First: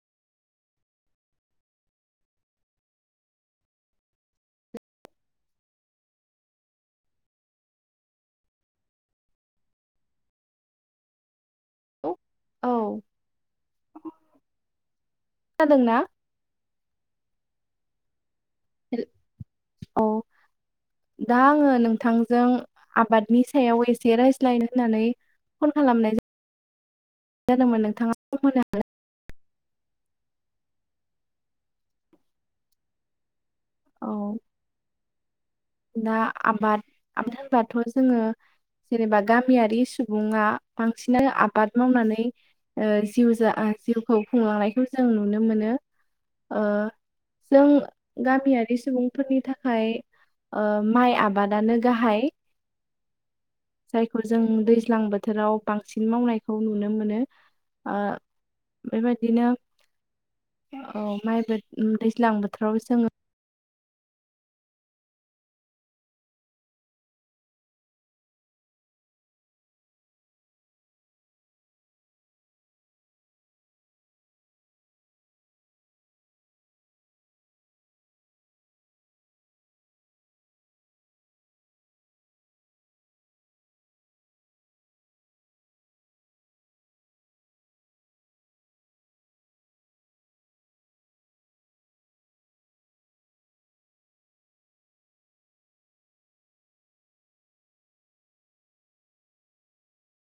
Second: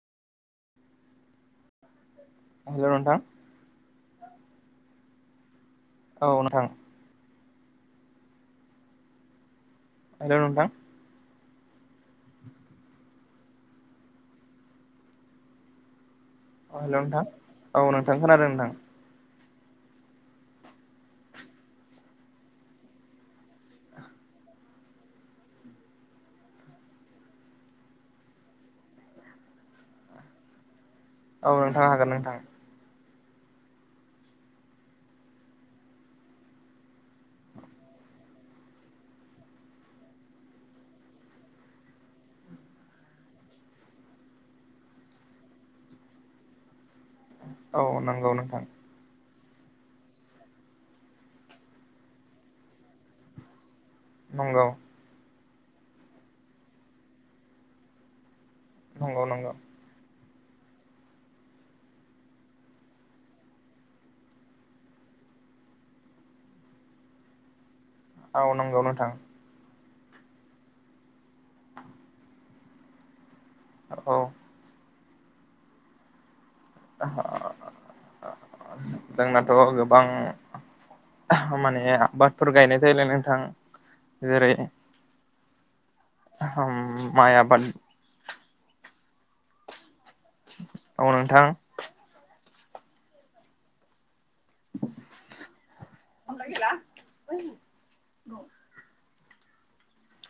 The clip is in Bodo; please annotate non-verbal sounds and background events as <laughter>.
हेल' नोंथां। औ नोंथां। हेल' नोंथां। औ खोनादों ना? अ हेल' नोंथां औ नोंथां खोनादों नोंथां? औ दा आङो नोंथांजों आबादनि सायाव एसे रायज्लायनो होननानै फन खालामनाय जादोंमोन नोंथाङा। <unintelligible> <inaudible> औ नोंथां हागोन नोंथां। औ। दा आबाद आद होनबाथ' जोङो जेनेबा गामियारि सुबुङा बांसिनानो आबाद मावनानै जिउ जा जिउखौ खुंलांनायखौ जों नुनो मोनो। ओ जों औ नंगौ नोंथां गामियारि सुबुं फोरनि थाखाय माइ आबादानो गाहाय। जायखौ जों नंगौ दैज्लां बोथोराव बांसिन मावनायखौ नुनो मोनो। नंगौ बेबायदिनो नंगौ औ माइबो दैज्लां बोथोराव जोङो औ नंगौ नोथां। <unintelligible> ओ औ। जोंनाथ' गोबां माने आबादफोर गायनाय जायोलै नोंथां जेरै माइ आबाद औ नोंथां। <unintelligible>